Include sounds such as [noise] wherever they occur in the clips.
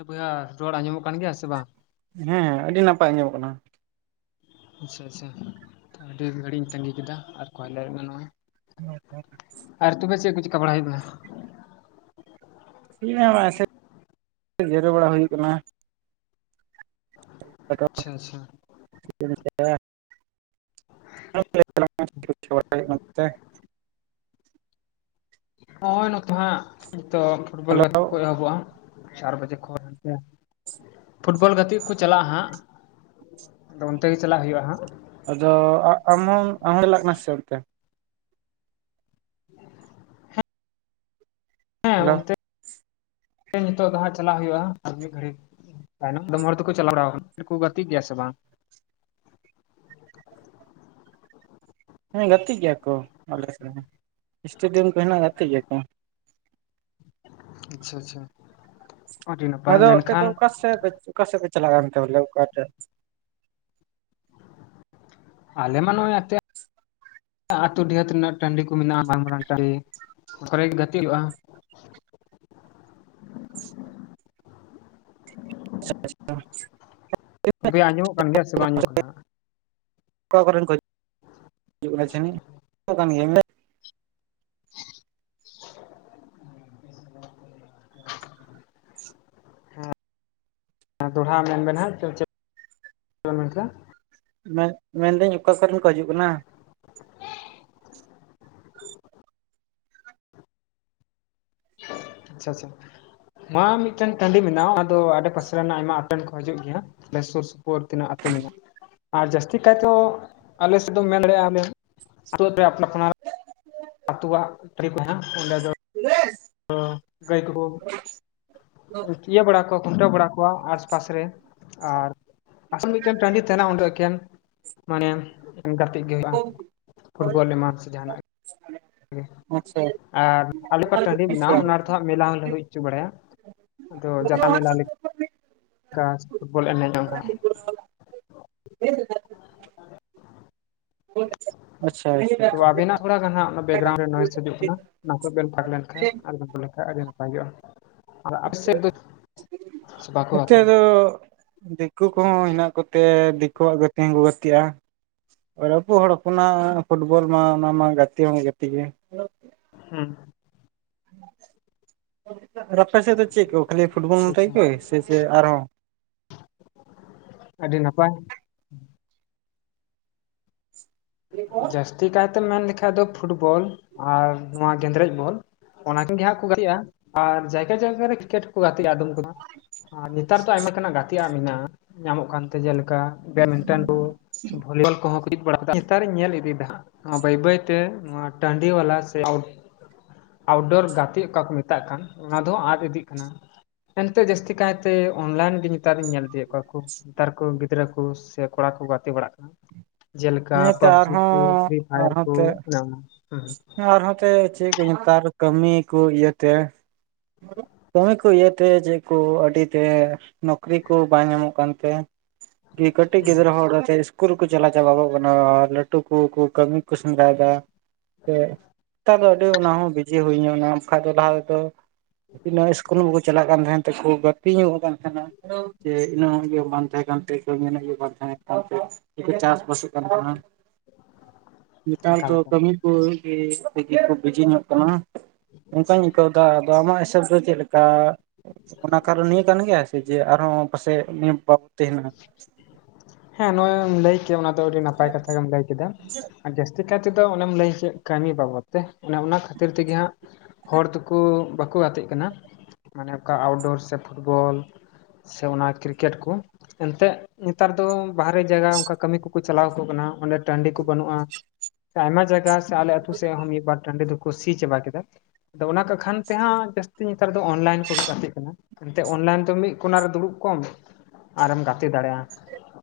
ᱦᱮᱸ ᱵᱚᱭᱦᱟ ᱨᱚᱲ ᱟᱸᱡᱚᱢᱚᱜ ᱠᱟᱱ ᱜᱮᱭᱟ ᱥᱮ ᱵᱟᱝ? ᱦᱮᱸ ᱟᱹᱰᱤ ᱱᱟᱯᱟᱭ ᱟᱸᱟᱢᱚᱜ ᱠᱟᱱᱟ ᱾ ᱟᱪᱪᱷᱟ ᱟᱪᱪᱷᱟ ᱟᱹᱰᱤ ᱜᱷᱟᱹᱲᱤᱡ ᱤᱧ ᱛᱟᱺᱜᱤ ᱠᱮᱫᱟ ᱟᱨ ᱠᱚᱞ ᱦᱮᱡᱱᱟ ᱱᱚᱜᱼᱚᱭ ᱾ [unintelligible] ᱟᱨ ᱛᱚᱵᱮ ᱪᱮᱫ ᱠᱚ ᱪᱮᱠᱟ ᱵᱟᱲᱟᱭ ᱦᱩᱭᱩᱜ ᱠᱟᱱᱟ? ᱪᱮᱫ ᱦᱚᱸ ᱵᱟᱝ [unintelligible] ᱡᱤᱨᱟᱹ ᱵᱟᱲᱟ ᱦᱩᱭᱩᱜ ᱠᱟᱱᱟ ᱾ [unintelligible] ᱟᱪᱪᱷᱟ ᱟᱪᱪᱷᱟ [unintelligible] [unintelligible] ᱛᱮ ᱱᱚᱜᱼᱚᱭ ᱱᱚᱛᱮ ᱦᱟᱸᱜ ᱱᱤᱛᱚᱜ ᱯᱷᱩᱴᱵᱚᱞ ᱦᱮᱞᱳ ᱜᱟᱛᱮ ᱠᱚ ᱮᱦᱚᱵᱚᱜᱼᱟ ᱪᱟᱨ ᱵᱟᱡᱮ ᱠᱷᱚᱱ ᱯᱷᱩᱴᱵᱚᱞ ᱜᱟᱛᱮᱜ ᱠᱚ ᱪᱟᱞᱟᱜᱼᱟ ᱦᱟᱸᱜ ᱟᱫᱚ ᱚᱱᱛᱮ ᱜᱮ ᱪᱟᱞᱟᱜ ᱦᱩᱭᱩᱜᱼᱟ ᱦᱟᱸᱜ ᱾ ᱟᱫᱚ ᱟᱢᱦᱚᱢ ᱟᱢᱦᱚᱢ ᱪᱟᱞᱟᱜ ᱠᱟᱱᱟ ᱥᱮ ᱚᱱᱛᱮ? ᱦᱮᱸ ᱦᱮᱞᱳ ᱚᱱᱛᱮ ᱱᱤᱛᱚᱜ ᱫᱚ ᱦᱟᱸᱜ ᱪᱟᱞᱟᱜ ᱦᱩᱭᱩᱜᱼᱟ ᱟᱨ ᱢᱤᱫ ᱜᱷᱟᱹᱲᱤᱠ ᱛᱟᱭᱱᱚᱢ ᱟᱫᱚᱢ ᱦᱚᱲ ᱫᱚᱠᱚ ᱪᱟᱞᱟᱣ ᱵᱟᱲᱟ ᱠᱟᱱᱟ ᱜᱟᱛᱮᱜ ᱜᱮᱭᱟ ᱥᱮ ᱵᱟᱝ? ᱦᱮᱸ ᱜᱟᱛᱮᱜ ᱜᱮᱭᱟ ᱠᱚ ᱟᱞᱮ ᱥᱮᱫ ᱦᱚᱸ ᱮᱥᱴᱮᱰᱤᱭᱟᱢ ᱠᱚ ᱦᱮᱱᱟᱜ ᱜᱟᱛᱮᱜ ᱜᱮᱭᱟ ᱠᱚ ᱾ ᱟᱪᱪᱷᱟ ᱟᱪᱪᱷᱟ ᱟᱹᱰᱤ ᱱᱟᱯᱟᱭ ᱟᱫᱚ ᱟᱯᱮ ᱫᱚ ᱢᱮᱱᱠᱷᱟᱱ ᱚᱠᱟ ᱥᱮᱫ ᱚᱠᱟ ᱥᱮᱫ ᱯᱮ ᱪᱟᱞᱟᱜ ᱠᱟᱱᱛᱮ ᱵᱚᱞᱮ ᱚᱠᱟᱛᱮ ᱟᱞᱮ ᱢᱟ ᱱᱚᱜᱼᱚᱭ ᱟᱯᱮᱭᱟᱜ ᱟᱹᱛᱩ ᱰᱤᱦᱟᱹᱛ ᱨᱮᱱᱟᱜ ᱴᱟᱺᱰᱤ ᱠᱚ ᱢᱮᱱᱟᱜᱼᱟ ᱢᱟᱨᱟᱝ ᱢᱟᱨᱟᱝ ᱴᱟᱺᱰᱤ ᱚᱱᱟ ᱠᱚᱨᱮᱜᱮ ᱜᱟᱛᱮᱜ ᱦᱩᱭᱩᱜᱼᱟ ᱾ [unintelligible] ᱜᱚᱝᱠᱮ ᱟᱸᱡᱚᱜ ᱠᱟᱱ ᱜᱮᱭᱟ ᱥᱮ ᱵᱟᱝ ᱟᱡᱚᱢᱚᱜ ᱠᱟᱱᱟ? ᱚᱠᱟ ᱠᱚᱨᱮᱱ ᱦᱤᱡᱩᱜ ᱠᱟᱱᱟ [unintelligible] [inaudible] ᱦᱮᱸ ᱫᱚᱲᱦᱟ ᱢᱮᱱᱵᱮᱱ ᱦᱟᱜ ᱪᱮᱫ ᱵᱮᱱ ᱢᱮᱱ ᱠᱮᱫᱟ? ᱢᱮᱱ ᱢᱮᱱᱫᱟᱹᱧ ᱚᱠᱟ ᱠᱚᱨᱮᱱ ᱠᱚ ᱦᱤᱡᱩᱜ ᱠᱟᱱᱟ? ᱟᱪᱪᱷᱟ ᱟᱪᱪᱷᱟ ᱢᱟ ᱢᱤᱫᱴᱮᱱ ᱴᱟᱺᱰᱤ ᱢᱮᱱᱟᱜᱼᱟ ᱟᱫᱚ ᱟᱰᱮ ᱯᱟᱥᱮᱱᱟᱜ ᱟᱭᱢᱟ ᱟᱛᱮᱱ ᱠᱚ ᱦᱤᱡᱩᱜ ᱜᱮᱭᱟ ᱾ ᱟᱞᱮ ᱥᱳᱨ ᱥᱳᱯᱳᱨ ᱛᱤᱱᱟᱹᱜ ᱟᱹᱛᱩ ᱢᱮᱱᱟᱜᱼᱟ ᱾ ᱟᱨ ᱡᱟᱹᱥᱛᱤ ᱠᱟᱭ ᱛᱮᱦᱚ ᱟᱞᱮ ᱥᱮᱫ ᱫᱚ ᱢᱮᱱ ᱫᱟᱲᱮᱭᱟᱜᱼᱟ ᱟᱞᱮ ᱟᱛᱳ [unintelligible] ᱟᱛᱣᱟᱜ ᱴᱨᱤ ᱠᱚ ᱦᱮᱱᱟᱸᱜ ᱚᱸᱰᱮ ᱫᱚ [unintelligible] ᱜᱟᱹᱭ ᱠᱚᱠᱚ ᱤᱭᱟᱹ ᱵᱟᱲᱟ ᱠᱚᱣᱟ ᱠᱷᱩᱱᱴᱟᱹᱣ ᱵᱟᱲᱟ ᱠᱚᱣᱟ ᱟᱨ ᱯᱟᱥ ᱨᱮ ᱟᱨ ᱟᱥ ᱢᱤᱫᱴᱮᱱ ᱴᱟᱺᱰᱤ ᱛᱟᱦᱮᱱᱟ ᱩᱰᱮ ᱮᱠᱮᱱ ᱢᱟᱱᱮ ᱜᱟᱛᱮᱜ ᱜᱮ ᱦᱩᱭᱩᱜᱼᱟ ᱯᱷᱩᱴᱵᱚᱞ ᱮᱢᱟᱱ ᱥᱮ ᱡᱟᱦᱟᱱᱟᱜ ᱜᱮ ᱾ [inaudible] ᱟᱪᱪᱷᱟ ᱟᱨ ᱟᱞᱮ ᱠᱚ ᱴᱟᱹᱰᱤ ᱢᱮᱱᱟᱜᱼᱟ ᱚᱱᱟᱼᱼ ᱦᱟᱜ ᱢᱮᱞᱟ ᱦᱚᱸᱞᱮ ᱦᱩᱭ ᱦᱚᱪᱚ ᱵᱟᱲᱟᱭᱟ ᱟᱫᱚ ᱡᱟᱛᱟ ᱢᱮᱞᱟᱼᱼ ᱯᱷᱩᱴᱵᱚᱞ ᱮᱱᱮᱡ ᱡᱚᱝᱼᱟ ᱾ [unintelligible] ᱟᱪᱪᱷᱟ ᱟᱪᱪᱷᱟ ᱛᱚ ᱟᱵᱤᱱᱟᱜ ᱛᱷᱚᱲᱟ ᱠᱟᱱᱟ ᱵᱮᱠᱜᱨᱟᱣᱩᱱᱰ ᱨᱮ ᱱᱚᱮᱥ ᱦᱤᱡᱩᱜ ᱠᱟᱱᱟ ᱚᱱᱟ ᱠᱚ ᱵᱮᱱ ᱯᱟᱸᱠ ᱞᱮᱱᱠᱟᱱᱡ ᱟᱨᱵᱮᱱ ᱜᱚᱞ ᱞᱮᱠᱟᱱ ᱟᱹᱰᱤ ᱱᱟᱯᱟᱭᱚᱜᱼᱟ ᱾ ᱟᱨ [unintelligible] ᱵᱟᱠᱛᱮ ᱱᱤᱛᱚᱜ ᱫᱚ ᱫᱤᱠᱩ ᱠᱚᱦᱚᱸ ᱦᱮᱱᱟᱜ ᱠᱚᱛᱮ ᱫᱤᱠᱩᱣᱟᱜ ᱜᱟᱛᱮ ᱦᱚᱸ ᱠᱚ ᱜᱟᱛᱮᱜᱼᱟ᱾ ᱟᱨ ᱟᱵᱚ ᱦᱚᱲ ᱦᱚᱯᱚᱱᱟᱜ ᱯᱷᱩᱴᱵᱚᱞ ᱢᱟ ᱚᱱᱟ ᱢᱟ ᱜᱟᱛᱮ ᱦᱚᱸ ᱜᱟᱛᱮ ᱜᱮ ᱾ ᱦᱩᱸ ᱟᱨ ᱟᱯᱮ ᱥᱮᱫ ᱫᱚ ᱪᱮᱫ ᱠᱚ ᱠᱷᱟᱹᱞᱤ ᱯᱷᱩᱴᱵᱚᱞ ᱟᱪᱪᱷᱟ ᱟᱪᱪᱷᱟ ᱢᱚᱛᱚᱜᱮ ᱥᱮ ᱥᱮ ᱟᱨᱦᱚᱸ᱾ ᱟᱹᱰᱤ ᱱᱟᱯᱟᱭ [unintelligible] ᱡᱟᱹᱥᱛᱤ ᱠᱟᱭᱛᱮᱢ ᱢᱮᱱ ᱞᱮᱠᱷᱟᱡ ᱫᱚ ᱯᱷᱩᱴᱵᱚᱞ ᱟᱨ ᱱᱚᱣᱟ ᱜᱮᱸᱫᱽᱨᱮᱡ ᱵᱚᱞ ᱾ ᱚᱱᱟ ᱠᱤᱱ ᱜᱮ ᱦᱟᱸᱜ ᱠᱚ ᱜᱟᱛᱮᱜᱼᱟ ᱟᱨ ᱡᱟᱭᱜᱟ ᱡᱟᱭᱜᱟ ᱠᱨᱤᱼᱼ ᱜᱟᱛᱮᱜᱼᱟ ᱟᱫᱚᱢ ᱠᱚ ᱟᱨ ᱱᱮᱛᱟᱨ ᱫᱚ ᱟᱭᱢᱟ ᱞᱮᱠᱟᱱᱟᱜ ᱜᱟᱛᱮᱜ ᱢᱮᱱᱟᱜᱼᱟ ᱾ ᱧᱟᱢᱚᱜ ᱠᱟᱱᱛᱮ ᱡᱮᱞᱮᱠᱟ ᱵᱮᱰᱢᱤᱱᱴᱚᱱ ᱠᱚ ᱥᱮ ᱵᱷᱚᱞᱵᱚᱞ ᱠᱚ ᱾ ᱱᱮᱛᱟᱨᱤᱧ ᱧᱮᱞ ᱤᱫᱤᱭᱮᱫᱟ ᱵᱟᱹᱭ ᱵᱟᱹᱭᱛᱮ ᱱᱚᱣᱟ ᱴᱟᱹᱰᱤ ᱵᱟᱞᱟ ᱥᱮ ᱟᱣᱩᱴᱰᱳᱨ ᱜᱟᱛᱮᱜ ᱚᱠᱟ ᱠᱚ ᱢᱮᱛᱟᱜ ᱠᱟᱱ ᱚᱱᱟ ᱫᱚ ᱟᱫ ᱤᱫᱤᱜ ᱠᱟᱱᱟ᱾ ᱮᱱᱛᱮᱜ ᱡᱟᱹᱥᱛᱤ ᱠᱟᱭᱛᱮ ᱚᱱᱞᱟᱭᱤᱱ ᱜᱮ ᱾ ᱱᱮᱛᱟᱨᱧ ᱧᱮᱞ ᱤᱫᱤᱭᱮᱫ ᱠᱚᱣᱟ ᱱᱮᱛᱟᱨ ᱠᱚ ᱜᱤᱫᱽᱨᱟᱹ ᱠᱚ ᱥᱮ ᱠᱚᱲᱟ ᱠᱚ ᱜᱟᱛᱮ ᱵᱟᱲᱟᱜ ᱠᱟᱱᱟ ᱾ ᱡᱮᱞᱮᱠᱟ ᱦᱮᱸᱛᱚ ᱯᱚᱵᱡᱤ ᱟᱨᱦᱚᱸ ᱠᱚ ᱯᱷᱨᱤ ᱯᱷᱟᱭᱟᱨ ᱠᱚ ᱚᱱᱮ ᱚᱱᱟ ᱠᱚ ᱾ ᱟᱨᱦᱚᱸᱚᱛ ᱪᱮᱫ ᱠᱚ ᱱᱮᱛᱟᱨ ᱠᱟᱹᱢᱤ ᱠᱚ ᱤᱭᱟᱹᱛᱮᱼᱼ ᱠᱟᱹᱢᱤ ᱠᱚ ᱤᱭᱟᱹᱛᱮ ᱡᱮᱫ ᱠᱚ ᱟᱹᱰᱤ ᱛᱮ ᱱᱚᱠᱨᱤ ᱠᱚ ᱵᱟᱝ ᱧᱟᱢᱚᱜ ᱠᱟᱱᱛᱮ᱾ ᱠᱟᱴᱤᱡ ᱦᱩᱸ ᱜᱤᱫᱨᱟᱹ ᱦᱚ ᱤᱥ ᱠᱩᱞ ᱠᱚ ᱪᱟᱞᱟᱣ ᱪᱟᱵᱟᱚᱜ ᱠᱟᱱᱟ ᱟᱨ ᱞᱟᱹᱴᱩ ᱠᱚ ᱠᱟᱹᱢᱤ ᱠᱚ ᱥᱮᱸᱫᱽᱨᱟᱭᱮᱫᱟ᱾ ᱥᱮ ᱱᱮᱛᱟᱨ ᱫᱚ ᱟᱹᱰᱤ ᱚᱱᱟ ᱦᱚᱸ ᱵᱤᱡᱤ ᱦᱩᱭᱧᱟᱹ ᱚᱱᱟ ᱵᱟᱠᱷᱟ ᱫᱚ ᱞᱟᱦᱟ ᱛᱮᱫᱚ ᱛᱤᱱᱟᱹᱜ ᱤᱥᱠᱩᱞ ᱦᱚᱸᱠᱚ ᱪᱟᱞᱟᱜ ᱠᱟᱱ ᱛᱟᱦᱮᱸᱫ ᱛᱮᱠᱚ ᱜᱟᱛᱮ ᱧᱚᱜ ᱠᱟᱱ᱾ ᱱᱟᱠᱷᱟᱱ ᱤᱱᱟᱹ ᱵᱟᱝ ᱛᱟᱦᱮᱸ ᱠᱟᱱ ᱛᱟᱭ ᱤᱛᱟᱹ ᱠᱚ ᱵᱟᱝ ᱛᱟᱦᱮ ᱠᱟᱱᱛᱮ ᱪᱟᱥ ᱵᱟᱥ ᱠᱟᱱ ᱱᱮᱛᱟᱨ ᱮᱠᱟᱞ ᱫᱚ ᱮᱠᱟᱞ ᱠᱟᱹᱢᱤ ᱠᱚᱜᱮ ᱛᱮᱜᱮ ᱠᱚ ᱵᱤᱡᱤ ᱧᱚᱜ ᱠᱟᱱᱟ᱾ ᱟᱱᱠᱟᱧ ᱟᱹᱭᱠᱟᱹᱣᱮᱫᱟ ᱟᱫᱚ ᱟᱢᱟᱜ ᱦᱤᱥᱟᱹᱵᱽ ᱫᱚ ᱪᱮᱫ ᱞᱮᱠᱟ? ᱚᱱᱟ ᱠᱟᱨᱚᱱ ᱱᱤᱭᱟᱹ ᱠᱟᱱ ᱜᱮᱭᱟ ᱥᱮ ᱡᱮ ᱟᱨᱦᱚᱸ ᱯᱟᱥᱮᱡ ᱱᱤᱭᱟᱹ ᱵᱟᱵ ᱛᱟᱦᱮᱱᱟ᱾ ᱦᱮᱸ ᱱᱚᱜᱼᱚᱭ ᱮᱢ ᱞᱟᱹᱭ ᱠᱮ ᱚᱱᱟ ᱫᱚ ᱟᱹᱰᱤ ᱱᱟᱯᱟᱭ ᱠᱟᱛᱷᱟ ᱜᱮᱢ ᱞᱟᱹᱭ ᱠᱮᱫᱟ᱾ ᱟᱨ ᱡᱟᱹᱥᱛᱤ ᱠᱟᱭ ᱛᱮᱫᱚ ᱚᱱᱮᱢ ᱞᱟᱹᱭ ᱠᱮᱫ ᱠᱟᱹᱢᱤ ᱵᱟᱵᱚᱫ ᱛᱮ ᱚᱱᱮ ᱚᱱᱟ ᱠᱷᱟᱹᱛᱤᱨ ᱛᱮᱜᱮ ᱦᱟᱸᱜ᱾ ᱦᱚᱲ ᱫᱚᱠᱚ ᱵᱟᱠᱚ ᱜᱟᱛᱮᱜ ᱠᱟᱱᱟ᱾ ᱢᱟᱱᱮ ᱚᱠᱟ ᱟᱣᱩᱴᱰᱳᱨ ᱥᱮ ᱯᱷᱩᱴᱵᱚᱞ ᱥᱮ ᱚᱱᱟ ᱠᱨᱤᱠᱮᱴ ᱠᱚ ᱮᱱᱛᱮᱜ ᱱᱮᱛᱟᱨ ᱫᱚ ᱵᱟᱦᱨᱮ ᱡᱟᱭᱜᱟ ᱚᱱᱠᱟ ᱠᱟᱹᱢᱤ ᱠᱚᱠᱚ ᱪᱟᱞᱟᱣ ᱠᱚ ᱠᱟᱱᱟ ᱚᱸᱰᱮ ᱴᱟᱺᱰᱤ ᱠᱚ ᱵᱟᱹᱱᱩᱜᱼᱟ᱾ ᱟᱭᱢᱟ ᱡᱟᱭᱜᱟ ᱥᱮ ᱟᱞᱮ ᱟᱛᱩ ᱥᱮᱫ ᱦᱚᱸ ᱢᱤᱫᱵᱟᱨ ᱴᱟᱺᱰᱮ ᱫᱚᱠᱚ ᱥᱤ ᱪᱟᱵᱟ ᱠᱮᱫᱟ᱾ ᱟᱫᱚ ᱚᱱᱟ ᱠᱚᱠᱷᱟᱱ ᱛᱮᱦᱟᱸᱜ ᱡᱟᱹᱥᱛᱤ ᱱᱮᱛᱟᱨ ᱫᱚ ᱚᱱᱞᱟᱭᱤᱱ ᱠᱚᱠᱚ ᱜᱟᱛᱮᱜ ᱠᱟᱱᱟ᱾ ᱮᱱᱛᱮᱫ ᱚᱱᱞᱟᱭᱤᱱ ᱫᱚ ᱢᱤᱫ ᱠᱚᱱᱟ ᱨᱮ ᱫᱩᱲᱩᱵ ᱠᱚᱢ ᱟᱨᱮᱢ ᱜᱟᱛᱮ ᱫᱟᱲᱮᱭᱟᱜᱼᱟ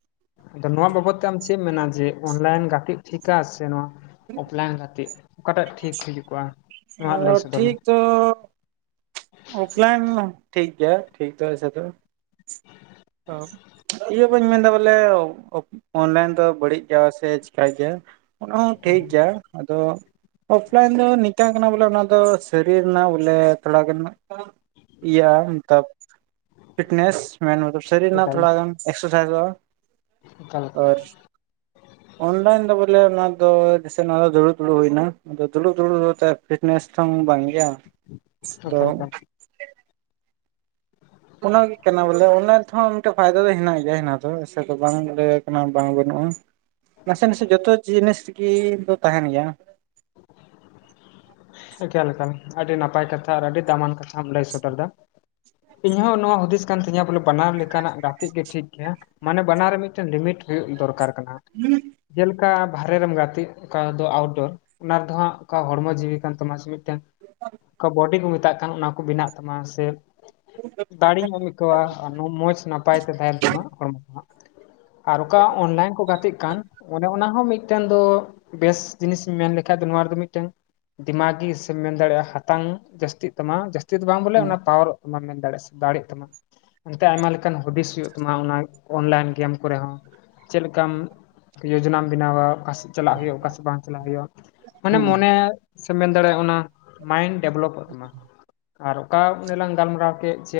᱾ ᱟᱫᱚ ᱱᱚᱣᱟ ᱵᱟᱵᱚᱛ ᱛᱮ ᱟᱢ ᱪᱮᱫ ᱮᱢ ᱢᱮᱱᱟ? ᱡᱮ ᱚᱱᱞᱟᱭᱤᱱ ᱜᱟᱛᱮᱜ ᱴᱷᱤᱠᱟ ᱥᱮ ᱱᱚᱣᱟ ᱚᱯᱞᱟᱭᱤᱱ ᱜᱟᱛᱮᱜ ᱚᱠᱟᱴᱟᱜ ᱴᱷᱤᱠ ᱦᱤᱡᱩᱜᱚᱜᱼᱟ ᱱᱚᱣᱟ ᱞᱟᱹᱭ ᱥᱚᱫᱚᱨ ᱢᱮ᱾ ᱛᱚ ᱚᱯᱷᱞᱟᱭᱤᱱ ᱴᱷᱤᱠ ᱜᱮᱭᱟ ᱾ᱴᱷᱤᱠ ᱫᱚ ᱥᱮ ᱫᱚ ᱾ ᱦ [unintelligible] ᱤᱭᱟᱹ ᱵᱟᱹᱧ ᱢᱮᱱᱫᱟ ᱵᱚᱞᱮ, ᱚᱱᱞᱟᱭᱤᱱ ᱫᱚ ᱵᱟᱹᱲᱤᱡ ᱜᱮᱭᱟ ᱾ᱥᱮ ᱪᱤᱠᱟ ᱜᱮᱭᱟ᱾ ᱚᱱᱟ ᱦᱚᱸ ᱴᱷᱤᱠ ᱜᱮᱭᱟ᱾ ᱟᱫᱚ ᱚᱯᱷᱞᱟᱭᱤᱱ ᱫᱚ ᱱᱤᱝᱟᱜ ᱠᱟᱱᱟ ᱵᱚᱞᱮ ᱚᱱᱟ ᱫᱚᱸ ᱥᱟᱨᱤ ᱨᱮᱱᱟᱜ ᱵᱚᱞᱮ ᱛᱷᱽᱚᱲᱟᱜᱟᱱ ᱨᱮᱱᱟᱜ ᱠᱤᱭᱟ ᱟᱱᱠᱟ ᱯᱷᱤᱴᱱᱥ ᱢᱮ ᱥᱟᱹᱨᱤ ᱨᱮᱱᱟᱜ ᱮᱠᱟᱞ ᱛᱷᱚᱲᱟ ᱜᱟᱱ ᱮᱠᱥᱥᱟᱭ ᱮᱠᱟᱞ ᱮᱠᱟᱞ ᱥᱟᱭᱤᱡ [inaudible] ᱚᱱᱞᱟᱹᱭᱤᱱ ᱫᱚ ᱵᱚᱞᱮ ᱚᱱᱟ ᱫᱚ᱾ ᱡᱮᱥᱮ ᱫᱩᱲᱩᱵ - ᱫᱩᱲᱩᱵ ᱦᱩᱭ ᱮᱱᱟ ᱫᱩᱲᱩᱵ ᱫᱩᱲᱩᱵ ᱚᱛᱮᱫ᱾ ᱯᱷᱤᱴᱱᱮᱥ ᱛᱚᱝ ᱵᱟᱝ ᱜᱮᱭᱟ᱾ ᱟᱫᱚ [unintelligible] ᱚᱱᱟᱜᱮ ᱠᱟᱱᱟ ᱵᱚᱞᱮ ᱚᱱᱟ ᱛᱮᱦᱚᱸ ᱢᱤᱫᱴᱮᱱ ᱯᱷᱽᱟᱭᱫᱟ ᱫᱚᱸ ᱦᱮᱱᱟᱜ ᱜᱮᱭᱟ᱾ ᱦᱮᱱᱟᱜ ᱫᱚᱸ ᱚᱥᱮ ᱫᱚᱸ ᱵᱟᱝ ᱞᱟᱹᱭ ᱠᱟᱱᱟ ᱵᱟᱝ ᱵᱟᱹᱱᱩᱜᱼᱟ᱾ ᱱᱟᱥᱮ - ᱱᱟᱥᱮ ᱡᱚᱛᱚ ᱡᱤᱱᱤᱥ ᱜᱮ ᱫᱚᱸ ᱛᱟᱦᱮᱱ ᱜᱮᱭᱟ᱾ ᱦᱟᱝ ᱮᱠᱟᱞ - ᱮᱠᱟᱞ ᱟᱹᱰᱤ ᱱᱟᱯᱟᱭ ᱠᱟᱛᱷᱟ᱾ ᱟᱨ ᱟᱹᱰᱤ ᱫᱽᱟᱢᱟᱱ ᱠᱟᱛᱷᱟᱢ ᱞᱟᱹᱭ ᱥᱚᱫᱽᱚᱨ ᱫᱟ᱾ ᱤᱧ ᱦᱚᱸ ᱱᱚᱣᱟ ᱦᱩᱫᱤᱥ ᱠᱟᱱ ᱛᱤᱧᱟᱹ ᱵᱚᱞᱮ, ᱵᱟᱱᱟᱣ ᱞᱮᱠᱟᱱᱟ-ᱜ ᱜᱟᱛᱮᱜ ᱜᱮ ᱴᱷᱤᱠ ᱜᱮᱭᱟ᱾ ᱢᱟᱱᱮ ᱵᱟᱱᱟᱨ ᱨᱮ ᱢᱤᱫᱴᱮᱸᱱ ᱞᱤᱢᱤᱴ ᱦᱩᱭᱩᱼᱜ ᱫᱚᱨᱠᱟᱨ ᱠᱟᱱᱟ᱾ ᱦᱩᱸ ᱡᱮᱞᱮᱠᱟ ᱵᱟᱨᱦᱮ ᱨᱮᱢ ᱜᱟᱛᱮᱜ ᱚᱠᱟ ᱫᱚᱸ ᱟᱣᱩᱴᱸᱰᱳᱨ ᱚᱱᱟ ᱨᱮᱫᱚ ᱦᱟᱸᱜ ᱚᱠᱟ ᱦᱚᱲᱢᱚ ᱡᱤᱣᱤ ᱠᱟᱱ ᱛᱟᱢᱟ᱾ ᱥᱮ ᱢᱤᱫ ᱴᱟᱝ ᱚᱠᱟ ᱵᱚᱰᱤᱸ ᱠᱚ ᱢᱮᱛᱟᱜ ᱠᱟᱱ ᱚᱱᱟ ᱠᱚ ᱵᱮᱱᱟ-ᱜ ᱛᱟᱢᱟ ᱥᱮ ᱫᱟᱲᱮᱸ ᱦᱚᱢ ᱮᱹᱭᱠᱟᱹᱣᱟ ᱟᱨ ᱢᱚᱸᱡᱽᱷ ᱱᱟᱯᱟᱭ ᱛᱮ ᱛᱟᱦᱮᱱ ᱛᱟᱢᱟ᱾ ᱦᱽᱚᱲᱢᱚ ᱠᱷᱚᱱᱟᱜ ᱟᱨ ᱚᱠᱟ ᱚᱱᱞᱟᱭᱤᱱ ᱠᱚ ᱜᱟᱛᱮᱜ ᱠᱟᱱ, ᱚᱱᱮ ᱚᱱᱟ ᱦᱚᱸ ᱢᱤᱫ ᱢᱤᱫᱴᱮᱱ ᱫᱚᱸ ᱵᱮᱥ ᱡᱤᱱᱤᱥ ᱤᱧᱸ ᱢᱮᱱ ᱞᱮ ᱠᱷᱟᱡ ᱫᱚ ᱱᱚᱣᱟ ᱨᱮᱫᱚ ᱢᱤᱫᱴᱮᱱ ᱫᱤᱢᱟᱜᱤ ᱥᱮᱢ ᱢᱮᱱ ᱫᱟᱲᱮᱭᱟᱜᱼᱟ᱾ ᱦᱟᱛᱟᱝ ᱡᱟᱹᱥᱛᱤᱜ ᱛᱟᱢᱟ᱾ ᱡᱟᱹᱥᱛᱤ ᱫᱚᱸ ᱵᱟᱝ ᱵᱚᱞᱮ ᱦᱩᱸ ᱚᱱᱟ ᱯᱟᱣᱟᱨ ᱵᱟᱢ ᱢᱮᱱ ᱫᱟᱲᱮᱭᱟᱼᱜ ᱥᱮ ᱫᱟᱲᱮᱜ ᱛᱟᱢᱟ᱾ ᱚᱱᱛᱮ ᱟᱭᱢᱟ ᱞᱮᱠᱟᱱ ᱦᱚᱵᱤᱥ ᱦᱩᱭᱩᱜ ᱛᱟᱢᱟ᱾ ᱚᱱᱟ ᱚᱱᱞᱟᱭᱤᱱ ᱜᱮᱢ ᱠᱚᱨᱮ ᱦᱚᱸ ᱪᱮᱫ ᱞᱮᱠᱟᱢ ᱡᱳᱡᱚᱱᱟᱢ ᱵᱮᱱᱟᱣᱼᱟ᱾ ᱚᱠᱟ ᱥᱮᱪ ᱪᱟᱞᱟᱜ ᱦᱩᱭᱩᱜᱼᱟ᱾ ᱚᱠᱟ ᱥᱮ ᱵᱟᱝ ᱪᱟᱞᱟᱜ ᱦᱩᱭᱩᱜᱼᱟ ᱾ ᱢᱟᱱᱮ ᱦᱮᱸ ᱢᱚᱱᱮ ᱥᱮ ᱢᱮᱱ ᱫᱟᱲᱮᱭᱟᱜᱼᱟ᱾ ᱚᱱᱟ ᱢᱟᱭᱤᱱᱰ ᱰᱮᱵᱷᱽᱞᱚᱯᱚ-ᱜ ᱛᱟᱢᱟ ᱾ ᱟᱨ ᱚᱠᱟ ᱩᱱᱮ ᱞᱟᱝ ᱜᱟᱞᱢᱟᱨᱟ-ᱣ ᱠᱮᱫ ᱪᱮ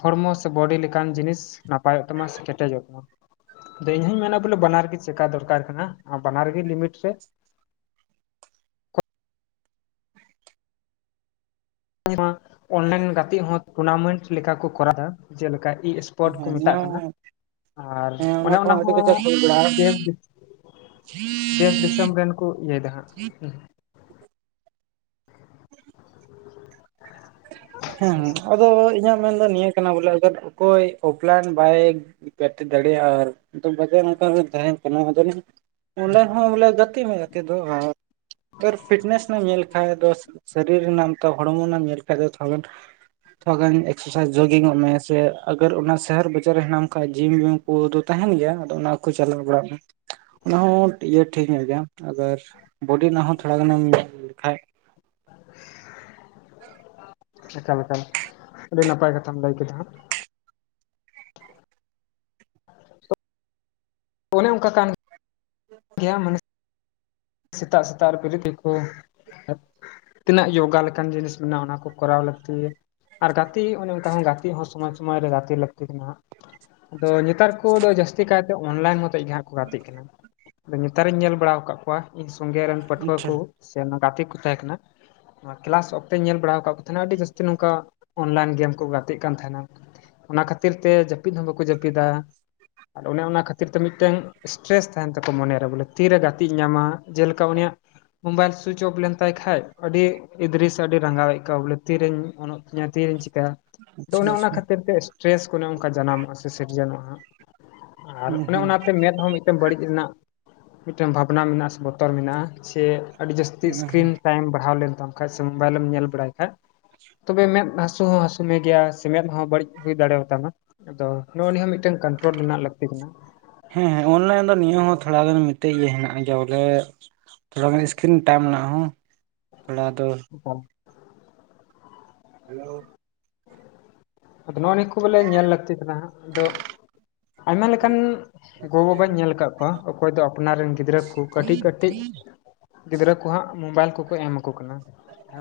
ᱦᱚᱲᱢᱚ ᱥᱮ ᱵᱚᱰᱤᱸ ᱞᱮᱠᱟᱱ ᱡᱤᱱᱤᱥ, ᱱᱟᱯᱟᱭᱚ-ᱜ ᱛᱟᱢᱟ᱾ ᱥᱮ ᱠᱮᱴᱮᱡᱚ-ᱜ ᱛᱟᱢᱟ ᱟᱫᱚ ᱤᱧ ᱦᱚᱧ ᱢᱮᱱᱟ ᱾ ᱵᱚᱞᱮ ᱵᱟᱱᱟᱨᱜᱤ ᱪᱮᱠᱟ ᱫᱚᱨᱠᱟᱨ ᱠᱟᱱᱟ᱾ ᱵᱟᱱᱟᱨᱜᱤ ᱞᱤᱢᱤᱴ ᱨᱮ ᱚᱱᱞᱟᱭᱤᱱ ᱜᱟᱛᱮᱜ ᱦᱚᱸ ᱴᱩᱸᱨᱱᱟᱢᱮᱱᱴᱸ ᱞᱮᱠᱟ ᱠᱚ ᱠᱚᱨᱟᱣ ᱮᱫᱟ᱾ ᱡᱮᱞᱮᱠᱟ ᱤ ᱮᱥ ᱯᱚᱴ ᱠᱚ ᱦᱮᱸ ᱢᱮᱛᱟᱜ ᱱᱤᱭᱟᱹ ᱠᱟᱱᱟ᱾ ᱟᱨ ᱦᱮᱸ ᱚᱱᱮ ᱚᱱᱟ ᱠᱚᱦᱚᱸ ᱟᱹᱰᱤ ᱦᱚᱸ ᱠᱟᱡᱟᱠ ᱦᱩᱭ ᱵᱟᱲᱟᱜᱼᱟ ᱫᱮᱥ ᱫᱮᱥ ᱫᱤᱥᱚᱢ ᱨᱮᱱ ᱠᱚ ᱤᱭᱟᱹᱭᱮᱫᱟ᱾ ᱦᱟᱸᱜᱼᱼ ᱟᱪᱪᱷᱟ ᱦᱮᱸ ᱟᱪᱪᱷᱟ ᱟᱫᱚ ᱤᱧᱟᱹᱜ ᱢᱮᱱᱫᱚ ᱱᱤᱭᱟᱹ ᱠᱟᱱᱟ᱾ ᱵᱚᱞᱮ ᱚᱠᱚᱭ ᱚᱯᱞᱟᱱ ᱵᱟᱭᱤᱠ [unintelligible] ᱫᱟᱲᱮᱭᱟᱜᱼᱟ᱾ ᱟᱨ ᱵᱟᱡᱟᱨ ᱱᱚᱠᱟ ᱛᱟᱦᱮᱱ ᱠᱟᱱᱟ᱾ ᱚᱱᱞᱟᱭᱤᱱ ᱦᱚᱸ ᱵᱚᱞᱮ ᱜᱟᱛᱮ ᱢᱮ ᱜᱟᱛᱮ ᱫᱚ᱾ ᱯᱷᱮᱨ ᱯᱷᱤᱴᱱᱮᱥ ᱧᱮᱞ ᱠᱷᱟᱡ ᱫᱚ᱾ ᱥᱚᱨᱤᱨ ᱨᱮᱱᱟᱜ ᱛᱚ ᱦᱚᱲᱢᱳᱱᱟᱢ ᱧᱮᱞ ᱠᱷᱟᱭ ᱫᱚ ᱛᱚᱞᱮᱱ ᱛᱷᱚᱲᱟ ᱜᱟᱱ ᱮᱠᱥᱟᱨᱥᱟᱭᱤᱡᱽ ᱡᱳᱜᱤᱝ ᱚᱜ ᱢᱮ᱾ ᱥᱮ ᱟᱜᱚᱨ ᱚᱱᱟ ᱥᱚᱦᱚᱨ ᱵᱟᱡᱟᱨ ᱨᱮ ᱦᱮᱱᱟᱢ ᱠᱷᱟᱡ ᱾ ᱡᱤᱢᱼᱤᱢ ᱠᱚᱫᱚ ᱛᱟᱦᱮᱱ ᱜᱮᱭᱟ ᱾ ᱟᱫᱚ ᱚᱱᱟ ᱠᱚ ᱪᱟᱞᱟᱣ ᱵᱟᱲᱟᱜᱼᱢᱮ ᱚᱱᱟ ᱦᱚᱸ ᱤᱭᱟᱹ ᱴᱷᱤᱠ ᱧᱚᱜ ᱜᱮᱭᱟ᱾ ᱟᱵᱟᱨ ᱵᱚᱰᱤᱸ ᱨᱮᱱᱟᱜ ᱦᱚᱸ ᱛᱷᱚᱲᱟ ᱜᱟᱱᱮᱢ [unintelligible] ᱧ ᱞᱮᱠᱷᱟᱡ ᱮᱠᱟᱞ, ᱮᱠᱟᱞ ᱟᱹᱰᱤ ᱱᱟᱯᱟᱭ ᱠᱟᱛᱷᱟᱢ ᱞᱟᱹᱭ ᱠᱮᱫᱟ᱾ ᱦᱟᱸᱜ ᱮ ᱩᱱᱠᱟ ᱠᱟᱱ ᱜᱮᱭᱟ᱾ᱢᱟᱱ ᱥᱮᱛᱟᱜ - ᱥᱤᱛᱟᱜ ᱨᱮ ᱵᱥᱨᱥᱫ ᱨᱮ ᱠᱚ ᱛᱤᱱᱟᱹᱜ ᱭᱳᱜᱟ ᱞᱮᱠᱟᱱ ᱡᱤᱱᱤᱥ ᱢᱮᱱᱟᱜᱼᱟ ᱚᱱᱟ ᱠᱚ ᱠᱚᱨᱟᱣ ᱞᱟᱹᱠᱛᱤ ᱜᱮᱭᱟ᱾ ᱟᱨ ᱜᱟᱛᱤ ᱚᱱᱮ ᱚᱱᱠᱟ ᱜᱟᱛᱤ ᱦᱚᱸ ᱥᱚᱢᱚᱭ ᱥᱚᱢᱚᱭ ᱨᱮ ᱜᱟᱛᱤ ᱞᱟᱹᱠᱛᱤ ᱠᱟᱱᱟ ᱦᱟᱸᱜ᱾ ᱟᱫᱚ ᱱᱮᱛᱟᱨ ᱠᱚᱫᱚ ᱡᱟᱹᱥᱛᱤ ᱠᱟᱭᱛᱮ ᱚᱱᱞᱟᱭᱤᱱ ᱢᱚᱛᱚ ᱜᱮ ᱦᱟᱸᱜ ᱠᱚ ᱜᱟᱛᱤᱜ ᱠᱟᱱᱟ᱾ ᱱᱮᱛᱟᱨᱤᱧ ᱧᱮᱞ ᱵᱟᱲᱟᱣ ᱟᱠᱟᱫ ᱠᱚᱣᱟ ᱤᱧ ᱥᱚᱸᱜᱮ ᱨᱮᱱ ᱯᱟᱹᱴᱷᱩᱣᱟᱹ ᱟᱪᱪᱷᱟ ᱠᱚ ᱥᱮ ᱜᱟᱛᱮ ᱠᱚ ᱛᱟᱦᱮᱸ ᱠᱟᱱᱟ᱾ ᱠᱮᱞᱟᱥ ᱚᱠᱛᱮᱧ ᱧᱮᱞ ᱵᱟᱲ ᱟᱠᱟᱫ ᱠᱚ ᱛᱟᱦᱮᱱᱟ ᱟᱹᱰᱤ ᱡᱟᱹᱥᱛᱤ ᱱᱚᱝᱠᱟ ᱚᱱᱞᱟᱭᱤᱱ ᱜᱮᱢ ᱠᱚ ᱜᱟᱛᱮᱜ ᱠᱟᱱ ᱛᱟᱦᱮᱸᱱᱟ᱾ ᱚᱱᱟ ᱠᱷᱟᱹᱛᱤᱨ ᱛᱮ ᱡᱟᱹᱯᱤᱫ ᱦᱚᱸ ᱵᱟᱠᱚ ᱡᱟᱹᱯᱤᱫ ᱫᱟ, ᱟᱨ ᱚᱱᱮ ᱚᱱᱟ ᱠᱷᱟᱹᱛᱤᱨ ᱛᱮ ᱢᱤᱫᱴᱟᱝ ᱥᱴᱨᱮᱥ ᱛᱟᱦᱮᱱ ᱛᱟᱠᱚᱭᱟ ᱢᱚᱱᱮᱨᱮ, ᱵᱚᱞᱮ ᱛᱤᱨᱮ ᱜᱟᱛᱤᱜ ᱧᱟᱢᱟ ᱡᱮᱞᱮᱠᱟ ᱩᱱᱤᱭᱟᱜ ᱢᱳᱵᱟᱭᱤᱞ ᱥᱩᱭᱤᱪ ᱚᱯᱷ ᱞᱮᱱᱛᱟᱭ ᱠᱷᱟᱡ ᱟᱹᱰᱤ ᱤᱫᱨᱤ ᱥᱮ ᱟᱹᱰᱤ ᱨᱟᱸᱜᱟᱣ ᱮ ᱟᱹᱭᱠᱟᱹᱣᱟ ᱵᱚᱞᱮ ᱛᱤᱨᱮᱧ ᱛᱤᱨᱮᱧ ᱪᱤᱠᱟᱭᱟ᱾ ᱟᱫᱚ ᱟᱪᱪᱷᱟ ᱚᱱᱮ ᱚᱱᱟ ᱟᱪᱪᱷᱟ ᱠᱷᱟᱹᱛᱤᱨ ᱛᱮ ᱥᱴᱨᱮᱥ ᱠᱚ ᱚᱱᱠᱟ ᱡᱟᱱᱟᱢᱚᱜᱼᱟ ᱥᱮ ᱥᱤᱨᱡᱚᱱᱚᱜᱼᱟ᱾ ᱟᱨ ᱦᱩᱸ ᱚᱱᱮ ᱦᱩᱸ ᱚᱱᱟᱛᱮ ᱢᱮᱫ ᱦᱚᱸ ᱢᱤᱫᱴᱮᱱ ᱵᱟᱹᱲᱤᱡ ᱨᱮᱱᱟᱜ ᱢᱤᱫᱴᱮᱱ ᱵᱷᱟᱵᱽ ᱱᱟ ᱢᱮᱱᱟᱜᱼᱟ ᱥᱮ ᱵᱚᱛᱚᱨ ᱢᱮᱱᱟᱜᱼᱟ ᱥᱮ ᱟᱹᱰᱤ ᱡᱟᱹᱥᱛᱤ ᱥᱤᱥᱠᱨᱤᱱ ᱦᱮᱸ ᱴᱟᱭᱤᱢ ᱵᱟᱲᱦᱟᱣ ᱞᱮᱱᱛᱟᱢ ᱠᱷᱟᱡ ᱥᱮ ᱢᱳᱵᱟᱭᱤᱞᱢ ᱧᱮᱞ ᱵᱟᱲᱟᱭ ᱠᱷᱟᱡ᱾ ᱛᱚᱵᱮ ᱢᱮᱫ ᱦᱟᱥᱩ ᱦᱚᱸ ᱦᱟᱥᱩ ᱢᱮᱜᱮᱭᱟ, ᱥᱮ ᱢᱮᱸᱫ ᱦᱚᱸ ᱵᱟᱹᱲᱤᱡ ᱦᱩᱭ ᱫᱟᱲᱮᱭᱟ ᱛᱟᱢᱟ᱾ ᱟᱫᱚ ᱱᱚᱜᱼᱚ ᱱᱤᱭᱟᱹ ᱦᱚᱸ ᱢᱤᱫᱴᱟᱝ ᱠᱚᱱᱴᱨᱳᱞ ᱨᱮᱱᱟᱜ ᱞᱟᱹᱠᱛᱤ ᱠᱟᱱᱟ᱾ ᱦᱮᱸ ᱦᱮᱸ ᱚᱱᱞᱟᱭᱤᱱ ᱫᱚ ᱱᱤᱭᱟᱹ ᱦᱚᱸ ᱛᱷᱚᱲᱟ ᱜᱟᱱ ᱢᱤᱫᱴᱮᱡ ᱜᱮ ᱦᱮᱱᱟᱜ ᱡᱮ ᱤᱭᱟᱹ ᱵᱚᱞᱮ, ᱛᱷᱚᱲᱟ ᱜᱟᱱ ᱤᱥᱠᱨᱤᱱ ᱴᱟᱭᱤᱢ ᱨᱮᱱᱟᱜ ᱦᱚᱸ ᱛᱷᱚᱲᱟ ᱫᱚ᱾ ᱦᱚᱯᱚᱱ ᱦᱮᱞᱳ, ᱟᱫᱚ ᱱᱚᱜᱼᱚᱭ ᱱᱤᱭᱟᱹ ᱠᱚ ᱵᱚᱞᱮ ᱧᱮᱞ ᱞᱟᱹᱠᱛᱤ ᱠᱟᱱᱟ ᱦᱟᱜ ᱟᱫᱚ ᱟᱭᱢᱟ ᱞᱮᱠᱟᱱ ᱜᱚ ᱵᱟᱵᱟᱧ ᱧᱮᱞ ᱟᱠᱟᱫ ᱠᱚᱣᱟ ᱚᱠᱚᱭ ᱫᱚ ᱟᱯᱱᱟᱨ ᱨᱮᱱ ᱜᱤᱫᱽᱨᱟᱹ ᱠᱚ ᱠᱟᱹᱴᱤᱡ ᱠᱟᱹᱴᱤᱡ ᱜᱤᱫᱽᱨᱟᱹ ᱠᱚ ᱦᱟᱸᱜ ᱢᱳᱵᱟᱭᱤᱞ ᱠᱚᱠᱚ ᱮᱢ ᱟᱠᱚ ᱠᱟᱱᱟ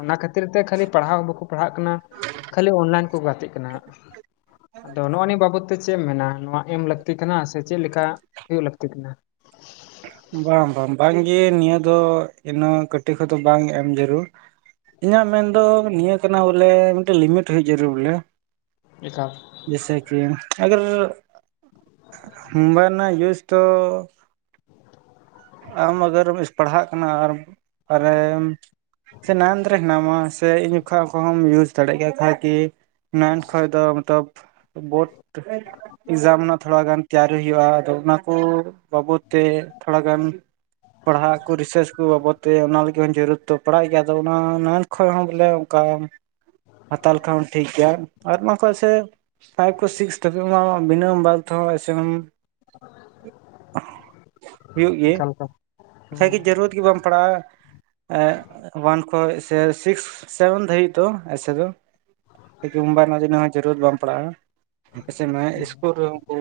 ᱚᱱᱟ ᱠᱷᱟᱹᱛᱤᱨ ᱛᱮ ᱠᱷᱟᱹᱞᱤ ᱯᱟᱲᱦᱟᱣ ᱵᱟᱠᱚ ᱯᱟᱲᱦᱟᱜ ᱠᱟᱱᱟ᱾ ᱠᱷᱟᱹᱞᱤ ᱚᱱᱞᱟᱭᱤᱱ ᱠᱚ ᱜᱟᱛᱮᱜ ᱠᱟᱱᱟ ᱟᱫᱚ ᱱᱚᱜᱼᱚ ᱱᱤᱭᱟᱹ ᱵᱟᱵᱚᱫ ᱛᱮ ᱪᱮᱫ ᱮᱢ ᱢᱮᱱᱟ ᱱᱚᱣᱟ ᱮᱢ ᱞᱟᱹᱠᱛᱤ ᱠᱟᱱᱟ ᱥᱮ ᱪᱮᱫ ᱞᱮᱠᱟ ᱦᱩᱭᱩᱜ ᱞᱟᱹᱠᱛᱤ ᱠᱟᱱᱟ? ᱵᱟᱝ ᱵᱟᱝ, ᱵᱟᱝ ᱜᱮ ᱱᱤᱭᱟᱹ ᱫᱚ ᱤᱱᱟᱹ ᱠᱟᱹᱴᱤᱡ ᱠᱷᱚᱱ ᱫᱚ ᱵᱟᱝ ᱮᱢ ᱡᱟᱹᱨᱩᱲ᱾ ᱤᱧᱟᱹᱜ ᱢᱮᱱ ᱫᱚ ᱱᱤᱭᱟᱹ ᱠᱟᱱᱟ ᱵᱚᱞᱮ ᱢᱤᱫᱴᱮᱱ ᱞᱤᱢᱤᱴ ᱦᱳᱭ ᱡᱟᱹᱨᱩᱨ ᱵᱚᱞᱮ᱾ ᱮᱠᱟᱞ, ᱡᱮᱥᱮ ᱠᱤ ᱟᱜᱟᱨ ᱢᱳᱵᱟᱭᱤᱞ ᱨᱮᱱᱟᱜ ᱤᱭᱩᱥ ᱫᱚ ᱟᱢ ᱟᱜᱟᱨᱮᱢ ᱥ ᱯᱟᱲᱦᱟᱜ ᱠᱟᱱᱟ, ᱟᱨ ᱟᱨᱮᱢ ᱥᱮ ᱱᱟᱱᱫᱽ ᱨᱮ ᱦᱮᱱᱟᱢᱟ ᱥᱮ ᱤᱧ ᱠᱷᱚ ᱠᱚᱦᱚᱸᱢ ᱤᱭᱩᱡᱽ ᱫᱟᱲᱮᱭᱟᱜ ᱜᱮᱭᱟ ᱠᱷᱟᱭ ᱠᱤ ᱢᱮᱱ ᱠᱷᱚᱡ ᱫᱚ ᱢᱚᱛᱞᱚᱵ ᱵᱳᱨᱰ ᱮᱠᱡᱟᱢ ᱨᱮᱱᱟᱜ ᱛᱷᱚᱲᱟ ᱜᱟᱱ ᱛᱮᱭᱟᱨᱤ ᱦᱩᱭᱩᱜᱼᱟ ᱟᱫᱚ ᱚᱱᱟᱠᱩ, ᱵᱟᱵᱚᱫ ᱛᱮ ᱛᱷᱚᱲᱟ ᱜᱟᱱ ᱯᱟᱲᱦᱟᱜ ᱠᱚ ᱨᱤᱥᱟᱨᱪ ᱠᱚ ᱵᱟᱵᱚᱛ ᱛᱮ ᱚᱱᱟ ᱞᱟᱹᱜᱤᱫ ᱦᱚᱸ ᱡᱟᱹᱨᱩᱲ ᱫᱚ ᱯᱟᱲᱦᱟᱜ ᱜᱮᱭᱟ᱾ ᱟᱫᱚ ᱚᱱᱟ ᱚᱱᱟ ᱠᱷᱚᱡ ᱦᱚᱸ ᱵᱚᱞᱮ ᱚᱱᱠᱟ ᱦᱟᱛᱟᱣ ᱞᱮᱠᱷᱟᱱ ᱦᱚᱸ ᱴᱷᱤᱠ ᱜᱮᱭᱟ, ᱟᱨ ᱱᱚᱣᱟ ᱠᱚ ᱠᱷᱚᱡ ᱥᱮ ᱯᱷᱟᱭᱤᱵᱽ ᱠᱷᱚᱡ ᱥᱤᱠᱥ ᱫᱷᱟᱵᱤᱡ ᱢᱟ ᱢᱤᱱᱤᱢᱟᱢ ᱵᱟᱫᱷᱳ ᱮᱥᱮ ᱦᱩᱭᱩᱜ ᱜᱮ ᱮᱠᱟᱞ ᱮᱠᱟᱞ ᱠᱷᱟᱡᱜᱮ ᱡᱟᱹᱨᱩ ᱨᱟᱛ ᱜᱮ ᱵᱟᱢ ᱯᱟᱲᱟᱜᱼᱟ᱾ ᱳᱚᱣᱟᱱ ᱠᱷᱚᱡ ᱥᱮ ᱥᱤᱠᱥ ᱥᱮᱵᱷᱮᱱ ᱫᱷᱟᱵᱤᱡ ᱫᱚ ᱮᱥᱮ ᱫᱚ ᱮᱠᱮ ᱦᱚᱸ ᱢᱳᱵᱟᱭᱤᱞ ‌ᱨᱮᱬᱟᱜ ᱡᱟᱹᱨᱩᱲ ᱵᱟᱝ ᱯᱟᱲᱟᱜᱼᱟ᱾ ᱟᱯᱟᱥᱮᱜ ᱢᱮ ᱤᱥᱠᱩᱞ ᱨᱮᱦᱚᱸ ᱠᱚ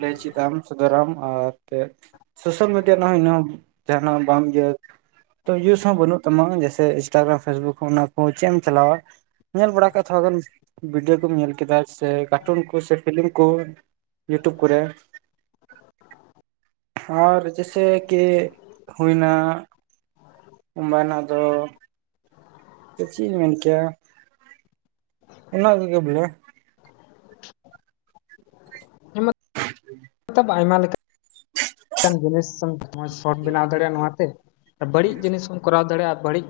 ᱞᱟᱹᱭ ᱪᱮᱫᱟᱢ, ᱥᱚᱫᱷᱚᱨᱟᱢ ᱟᱨ ᱮᱱᱛᱮᱫ ᱥᱳᱥᱟᱞ ᱢᱤᱰᱤᱭᱟ ᱱᱟ ᱦᱚᱭ ᱤᱱᱟᱹ ᱡᱟᱦᱱᱟᱜ ᱵᱟᱢ ᱤᱠᱟᱹ ᱛᱚ ᱤᱭᱩᱥ ᱦᱚᱸ ᱵᱟᱹᱱᱩᱜ ᱛᱟᱢᱟ ᱡᱮᱥᱮ ᱤᱱᱥᱴᱟᱜᱨᱟᱢ ᱯᱷᱮᱥᱵᱩᱠ ᱚᱱᱟ ᱠᱚ ᱪᱮᱫ ᱮᱢ ᱪᱟᱞᱟᱣᱟ, ᱧᱮᱞ ᱵᱟᱲᱟᱭ ᱠᱷᱟᱢ ᱟᱢ ᱛᱷᱚᱲᱟ ᱜᱟᱱ ᱵᱷᱤᱰᱭᱳ ᱠᱚᱢ ᱧᱮᱞ ᱠᱮᱫᱟ᱾ ᱥᱮ ᱠᱟᱴᱩᱱ ᱠᱚ ᱥᱮ ᱯᱷᱤᱞᱤᱢ ᱠᱚ ᱤᱭᱩᱴᱩᱵᱽ ᱠᱚᱨᱮ᱾ ᱟᱨ, ᱡᱮᱥᱮ ᱠᱤ ᱦᱩᱭ ᱮᱱᱟ, ᱢᱟᱱᱟ ᱫᱚ ᱪᱮᱫ ᱤᱧ ᱢᱮᱱ ᱠᱮᱭᱟ, ᱚᱱᱟ ᱠᱚᱜᱮ ᱵᱚᱞᱮ ᱪᱷᱮᱼ ᱾ ᱛᱚ, ᱟᱭᱢᱟ ᱞᱮᱠᱟ ᱠᱟᱱ ᱡᱤᱱᱤᱥ ᱮᱢ, ᱢᱚᱡᱽ ᱥᱚᱴ ᱵᱮᱱᱟᱣ ᱫᱟᱲᱮᱭᱟᱜᱼᱟ ᱱᱚᱣᱟ ᱛᱮ, ᱵᱟᱹᱲᱤᱡ ᱡᱤᱱᱤᱥ ᱦᱚᱢ, ᱠᱚᱨᱟᱣ ᱫᱟᱲᱮᱭᱟᱜᱼᱟ, ᱵᱟᱹᱲᱤᱡ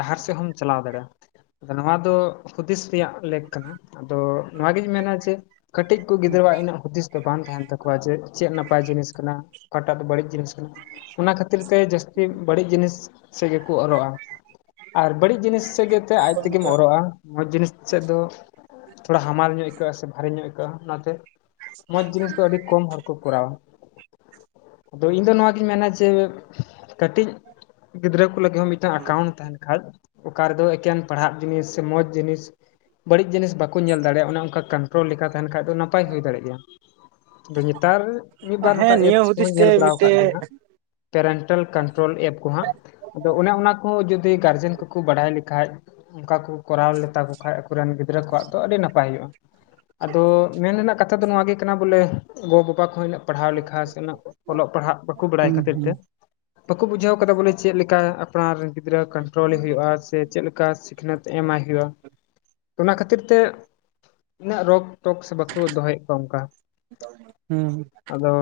ᱰᱟᱦᱟᱨ ᱥᱮᱫ ᱦᱚᱢ, ᱪᱟᱞᱟᱣ ᱫᱟᱲᱮᱭᱟᱜᱼᱟ ᱾ ᱟᱫᱚ, ᱱᱚᱣᱟ ᱫᱚ ᱦᱩᱫᱤᱥ ᱨᱮᱭᱟᱜ, ᱞᱮᱠ ᱠᱟᱱᱟ ᱾ ᱟᱫᱚ, ᱱᱚᱣᱟᱜᱤᱧ ᱢᱮᱱᱟ, ᱡᱮ, ᱠᱟᱹᱴᱤᱡ ᱠᱚ, ᱜᱤᱫᱽᱨᱟᱹᱣᱟᱜ ᱤᱱᱟᱹᱜ, ᱦᱩᱫᱤᱥ ᱵᱟᱝ ᱛᱟᱦᱮᱸᱱ ᱛᱟᱠᱚᱣᱟ, ᱡᱮ, ᱪᱮᱫ ᱱᱟᱯᱟᱭ ᱡᱤᱱᱤᱥ ᱠᱟᱱᱟ ᱾ ᱚᱠᱟᱴᱟᱜ ᱫᱚ, ᱵᱟᱹᱲᱤᱡ ᱡᱤᱱᱤᱥ ᱠᱟᱱᱟ, ᱚᱱᱟ ᱠᱷᱟᱹᱛᱤᱨ ᱛᱮ, ᱡᱟᱹᱥᱛᱤ ᱵᱟᱹᱲᱤᱡ ᱡᱤᱱᱤᱥ ᱥᱮᱜ, ᱜᱮᱠᱚ ᱚᱨᱚᱜᱼᱟ ᱾ ᱟᱨ, ᱵᱟᱹᱲᱤᱡ ᱡᱤᱱᱤᱥ ᱥᱮᱜ ᱜᱮ, ᱟᱡ ᱛᱮᱜᱮᱢ ᱚᱨᱚᱜᱼᱟ ᱾ ᱢᱚᱡᱽ ᱡᱤᱱᱤᱥ ᱥᱮᱫ ᱫᱚ, ᱛᱷᱚᱲᱟ, ᱦᱟᱢᱟᱞ ᱧᱚᱜ ᱟᱹᱭᱠᱟᱹᱜᱼᱟ, ᱥᱮ, ᱵᱷᱟᱨᱤ ᱧᱚᱜ ᱟᱹᱭᱠᱟᱹᱜᱼᱟ, ᱚᱱᱟᱛᱮ ᱢᱚᱸᱡᱽ ᱡᱤᱱᱤᱥ ᱫᱚ, ᱟᱹᱰᱤ ᱠᱚᱢ ᱦᱚᱲ ᱠᱚ, ᱠᱚᱨᱟᱣᱟ ᱾ ᱟᱫᱚ, ᱤᱧ ᱫᱚ ᱱᱚᱣᱟ ᱜᱤᱧ ᱢᱮᱱᱟ, ᱡᱮ, ᱠᱟᱹᱴᱤᱡ ᱜᱤᱫᱽᱨᱟᱹ ᱠᱚ, ᱞᱟᱹᱜᱤᱫ ᱦᱚᱸ, ᱢᱤᱫᱴᱟᱝ ᱮᱠᱟᱣᱩᱱᱴ ᱛᱟᱦᱮᱸᱱ ᱠᱷᱟᱡ, ᱚᱠᱟ ᱨᱮᱫᱚ, ᱮᱠᱮᱱ ᱯᱟᱲᱦᱟᱜ ᱡᱤᱱᱤᱥ, ᱥᱮ, ᱢᱚᱡᱽ ᱡᱤᱱᱤᱥ ᱵᱟᱹᱲᱤᱡ ᱡᱤᱱᱤᱥ ᱵᱟᱠᱚ, ᱧᱮᱞ ᱫᱟᱲᱮᱭᱟᱜᱼᱟ, ᱚᱱᱮ, ᱚᱱᱠᱟ ᱠᱚᱱᱴᱨᱳᱞ ᱞᱮᱠᱟ, ᱛᱟᱦᱮᱱ ᱠᱷᱟᱡ ᱫᱚ, ᱚᱱᱟ ᱱᱟᱯᱟᱭ ᱦᱩᱭ ᱫᱟᱲᱮᱭᱟᱜ ᱜᱮᱭᱟ, ᱱᱮᱛᱟᱨ, ᱢᱤᱫ ᱵᱟᱨ ᱱᱚᱝᱠᱟ, ᱦᱮᱸ ᱱᱤᱭᱟᱹ ᱮᱯᱥ ᱦᱩᱫᱤᱥ ᱠᱚᱦᱚᱧ ᱛᱮ ᱧᱮᱞ ᱵᱟᱲᱟ, ᱟᱠᱟᱫ ᱢᱤᱫᱴᱮᱡ ᱜᱮᱭᱟ, ᱦᱟᱸᱜ ᱾ ᱯᱮᱨᱮᱱᱴᱟᱞ ᱠᱚᱱᱴᱨᱳᱞ ᱮᱯ ᱠᱚ ᱦᱟᱸᱜ, ᱟᱫᱚ, ᱚᱱᱮ ᱚᱱᱟ ᱠᱚᱦᱚᱸ, ᱡᱩᱫᱤ ᱜᱟᱨᱡᱮᱱ ᱠᱚᱠᱚ, ᱵᱟᱰᱟᱭ ᱞᱮᱠᱷᱟᱡ ᱚᱱᱠᱟ ᱠᱚ, ᱠᱚᱨᱟᱣ ᱞᱮ ᱛᱟᱠᱚ ᱠᱷᱟᱱᱡ, ᱟᱠᱚᱨᱮᱱ, ᱜᱤᱫᱽᱨᱟᱹ ᱠᱚᱣᱟᱜ ᱫᱚ, ᱟᱹᱰᱤ ᱱᱟᱯᱟᱭ ᱦᱩᱭᱩᱜᱼᱟ ᱾ ᱟᱫᱚ, ᱢᱮᱱ ᱨᱮᱱᱟᱜ ᱠᱟᱛᱷᱟ ᱫᱚ, ᱱᱚᱣᱟ ᱜᱮ ᱠᱟᱱᱟ ᱵᱚᱞᱮ, ᱜᱚᱼᱵᱟᱵᱟ ᱠᱚᱦᱚᱸ, ᱩᱱᱟᱹᱜ ᱯᱟᱲᱦᱟᱣ ᱞᱮᱠᱷᱟ, ᱥᱮ, ᱩᱜ ᱚᱞᱚᱜ ᱯᱟᱲᱦᱟᱜ, ᱵᱟᱠᱚ ᱵᱟᱲᱟᱭ ᱦᱩᱸ ᱠᱷᱟᱹᱛᱤᱨ ᱦᱩᱸ ᱛᱮ ᱵᱟᱠᱚ ᱵᱩᱡᱷᱟᱹᱣ ᱟᱠᱟᱫᱟ, ᱵᱚᱞᱮ, ᱪᱮᱫ ᱞᱮᱠᱟ, ᱟᱯᱱᱟᱨ ᱨᱮᱱ ᱜᱤᱫᱽᱨᱟᱹ, ᱠᱚᱱᱴᱨᱳᱞᱮ ᱦᱩᱭᱩᱜᱼᱟ, ᱥᱮ, ᱪᱮᱫ ᱞᱮᱠᱟ ᱥᱤᱠᱷᱱᱟᱹᱛ ᱮᱢᱟᱭ ᱦᱩᱭᱩᱜᱼᱟ, ᱚᱱᱟ ᱠᱷᱟᱹᱛᱤᱨ ᱛᱮ, ᱤᱱᱟᱹᱜ ᱨᱳᱜᱽ ᱴᱚᱠᱥ ᱵᱟᱠᱚ ᱫᱚᱦᱚ, ᱭᱮᱫ ᱠᱚᱣᱟ ᱚᱱᱠᱟ ᱦᱩᱸ ᱾ ᱟᱫᱚ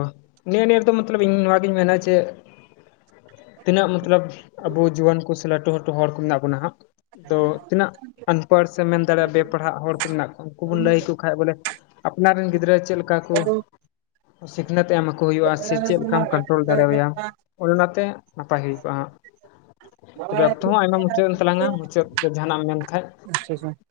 ᱱᱮᱜ ᱱᱤᱭᱟᱹ ᱨᱮ ᱫᱚ, ᱢᱚᱛᱞᱚᱵ ᱤᱧ, ᱱᱚᱣᱟ, ᱱᱚᱣᱟᱜᱤᱧ ᱢᱮᱱᱟ, ᱪᱮ ᱛᱤᱱᱟᱹᱜ ᱢᱚᱛᱞᱚᱵ, ᱟᱵᱚ ᱡᱩᱣᱟᱹᱱ ᱠᱚ, ᱥᱮ, ᱞᱟᱹᱴᱩ ᱞᱟᱹᱴᱩ ᱦᱚᱲ ᱠᱚ, ᱢᱮᱱᱟᱜ ᱵᱚᱱᱟ ᱦᱟᱸᱦ, ᱛᱚ, ᱛᱤᱱᱟᱹᱜ? ᱟᱱᱯᱟᱲ, ᱥᱮ, ᱢᱮᱱ ᱫᱟᱲᱮᱭᱟᱜᱼᱟ, ᱵᱮᱼ ᱯᱟᱲᱦᱟᱜ ᱦᱚᱲ ᱠᱚ, ᱢᱮᱱᱟᱜ ᱠᱚᱣᱟ, ᱩᱱᱠᱩ ᱵᱚᱱ, ᱞᱟᱹᱭ ᱟᱠᱚ ᱠᱷᱟᱡ ᱵᱚᱞᱮ, ᱟᱯᱱᱟᱨ ᱨᱮᱱ, ᱜᱤᱫᱽᱨᱟᱹ ᱪᱮᱫ ᱞᱮᱠᱟ ᱠᱚ, ᱥᱤᱠᱷᱱᱟᱹᱛ ᱮᱢ ᱠᱚ ᱦᱩᱭᱩᱜᱼᱟ, ᱥᱮ, ᱪᱮᱫ ᱞᱮᱠᱟᱢ ᱠᱚᱱᱴᱨᱳᱞ ᱫᱟᱲᱮᱣᱟᱭᱟ, ᱚᱱᱮ ᱚᱱᱟᱛᱮ, ᱱᱟᱯᱟᱭ ᱦᱩᱭᱜᱼᱟ ᱾ ᱛᱚᱵᱮ, ᱚᱠᱛᱚ ᱦᱚᱸ, ᱟᱭᱢᱟ ᱢᱩᱪᱟᱹᱫ ᱮᱱ ᱛᱟᱞᱟᱝᱼᱟ ᱾ ᱢᱩᱪᱟᱹᱫ ᱨᱮ, ᱡᱟᱦᱟᱸᱱᱟᱜ ᱮᱢ ᱢᱮᱱ ᱠᱷᱟᱡ? [unintelligible]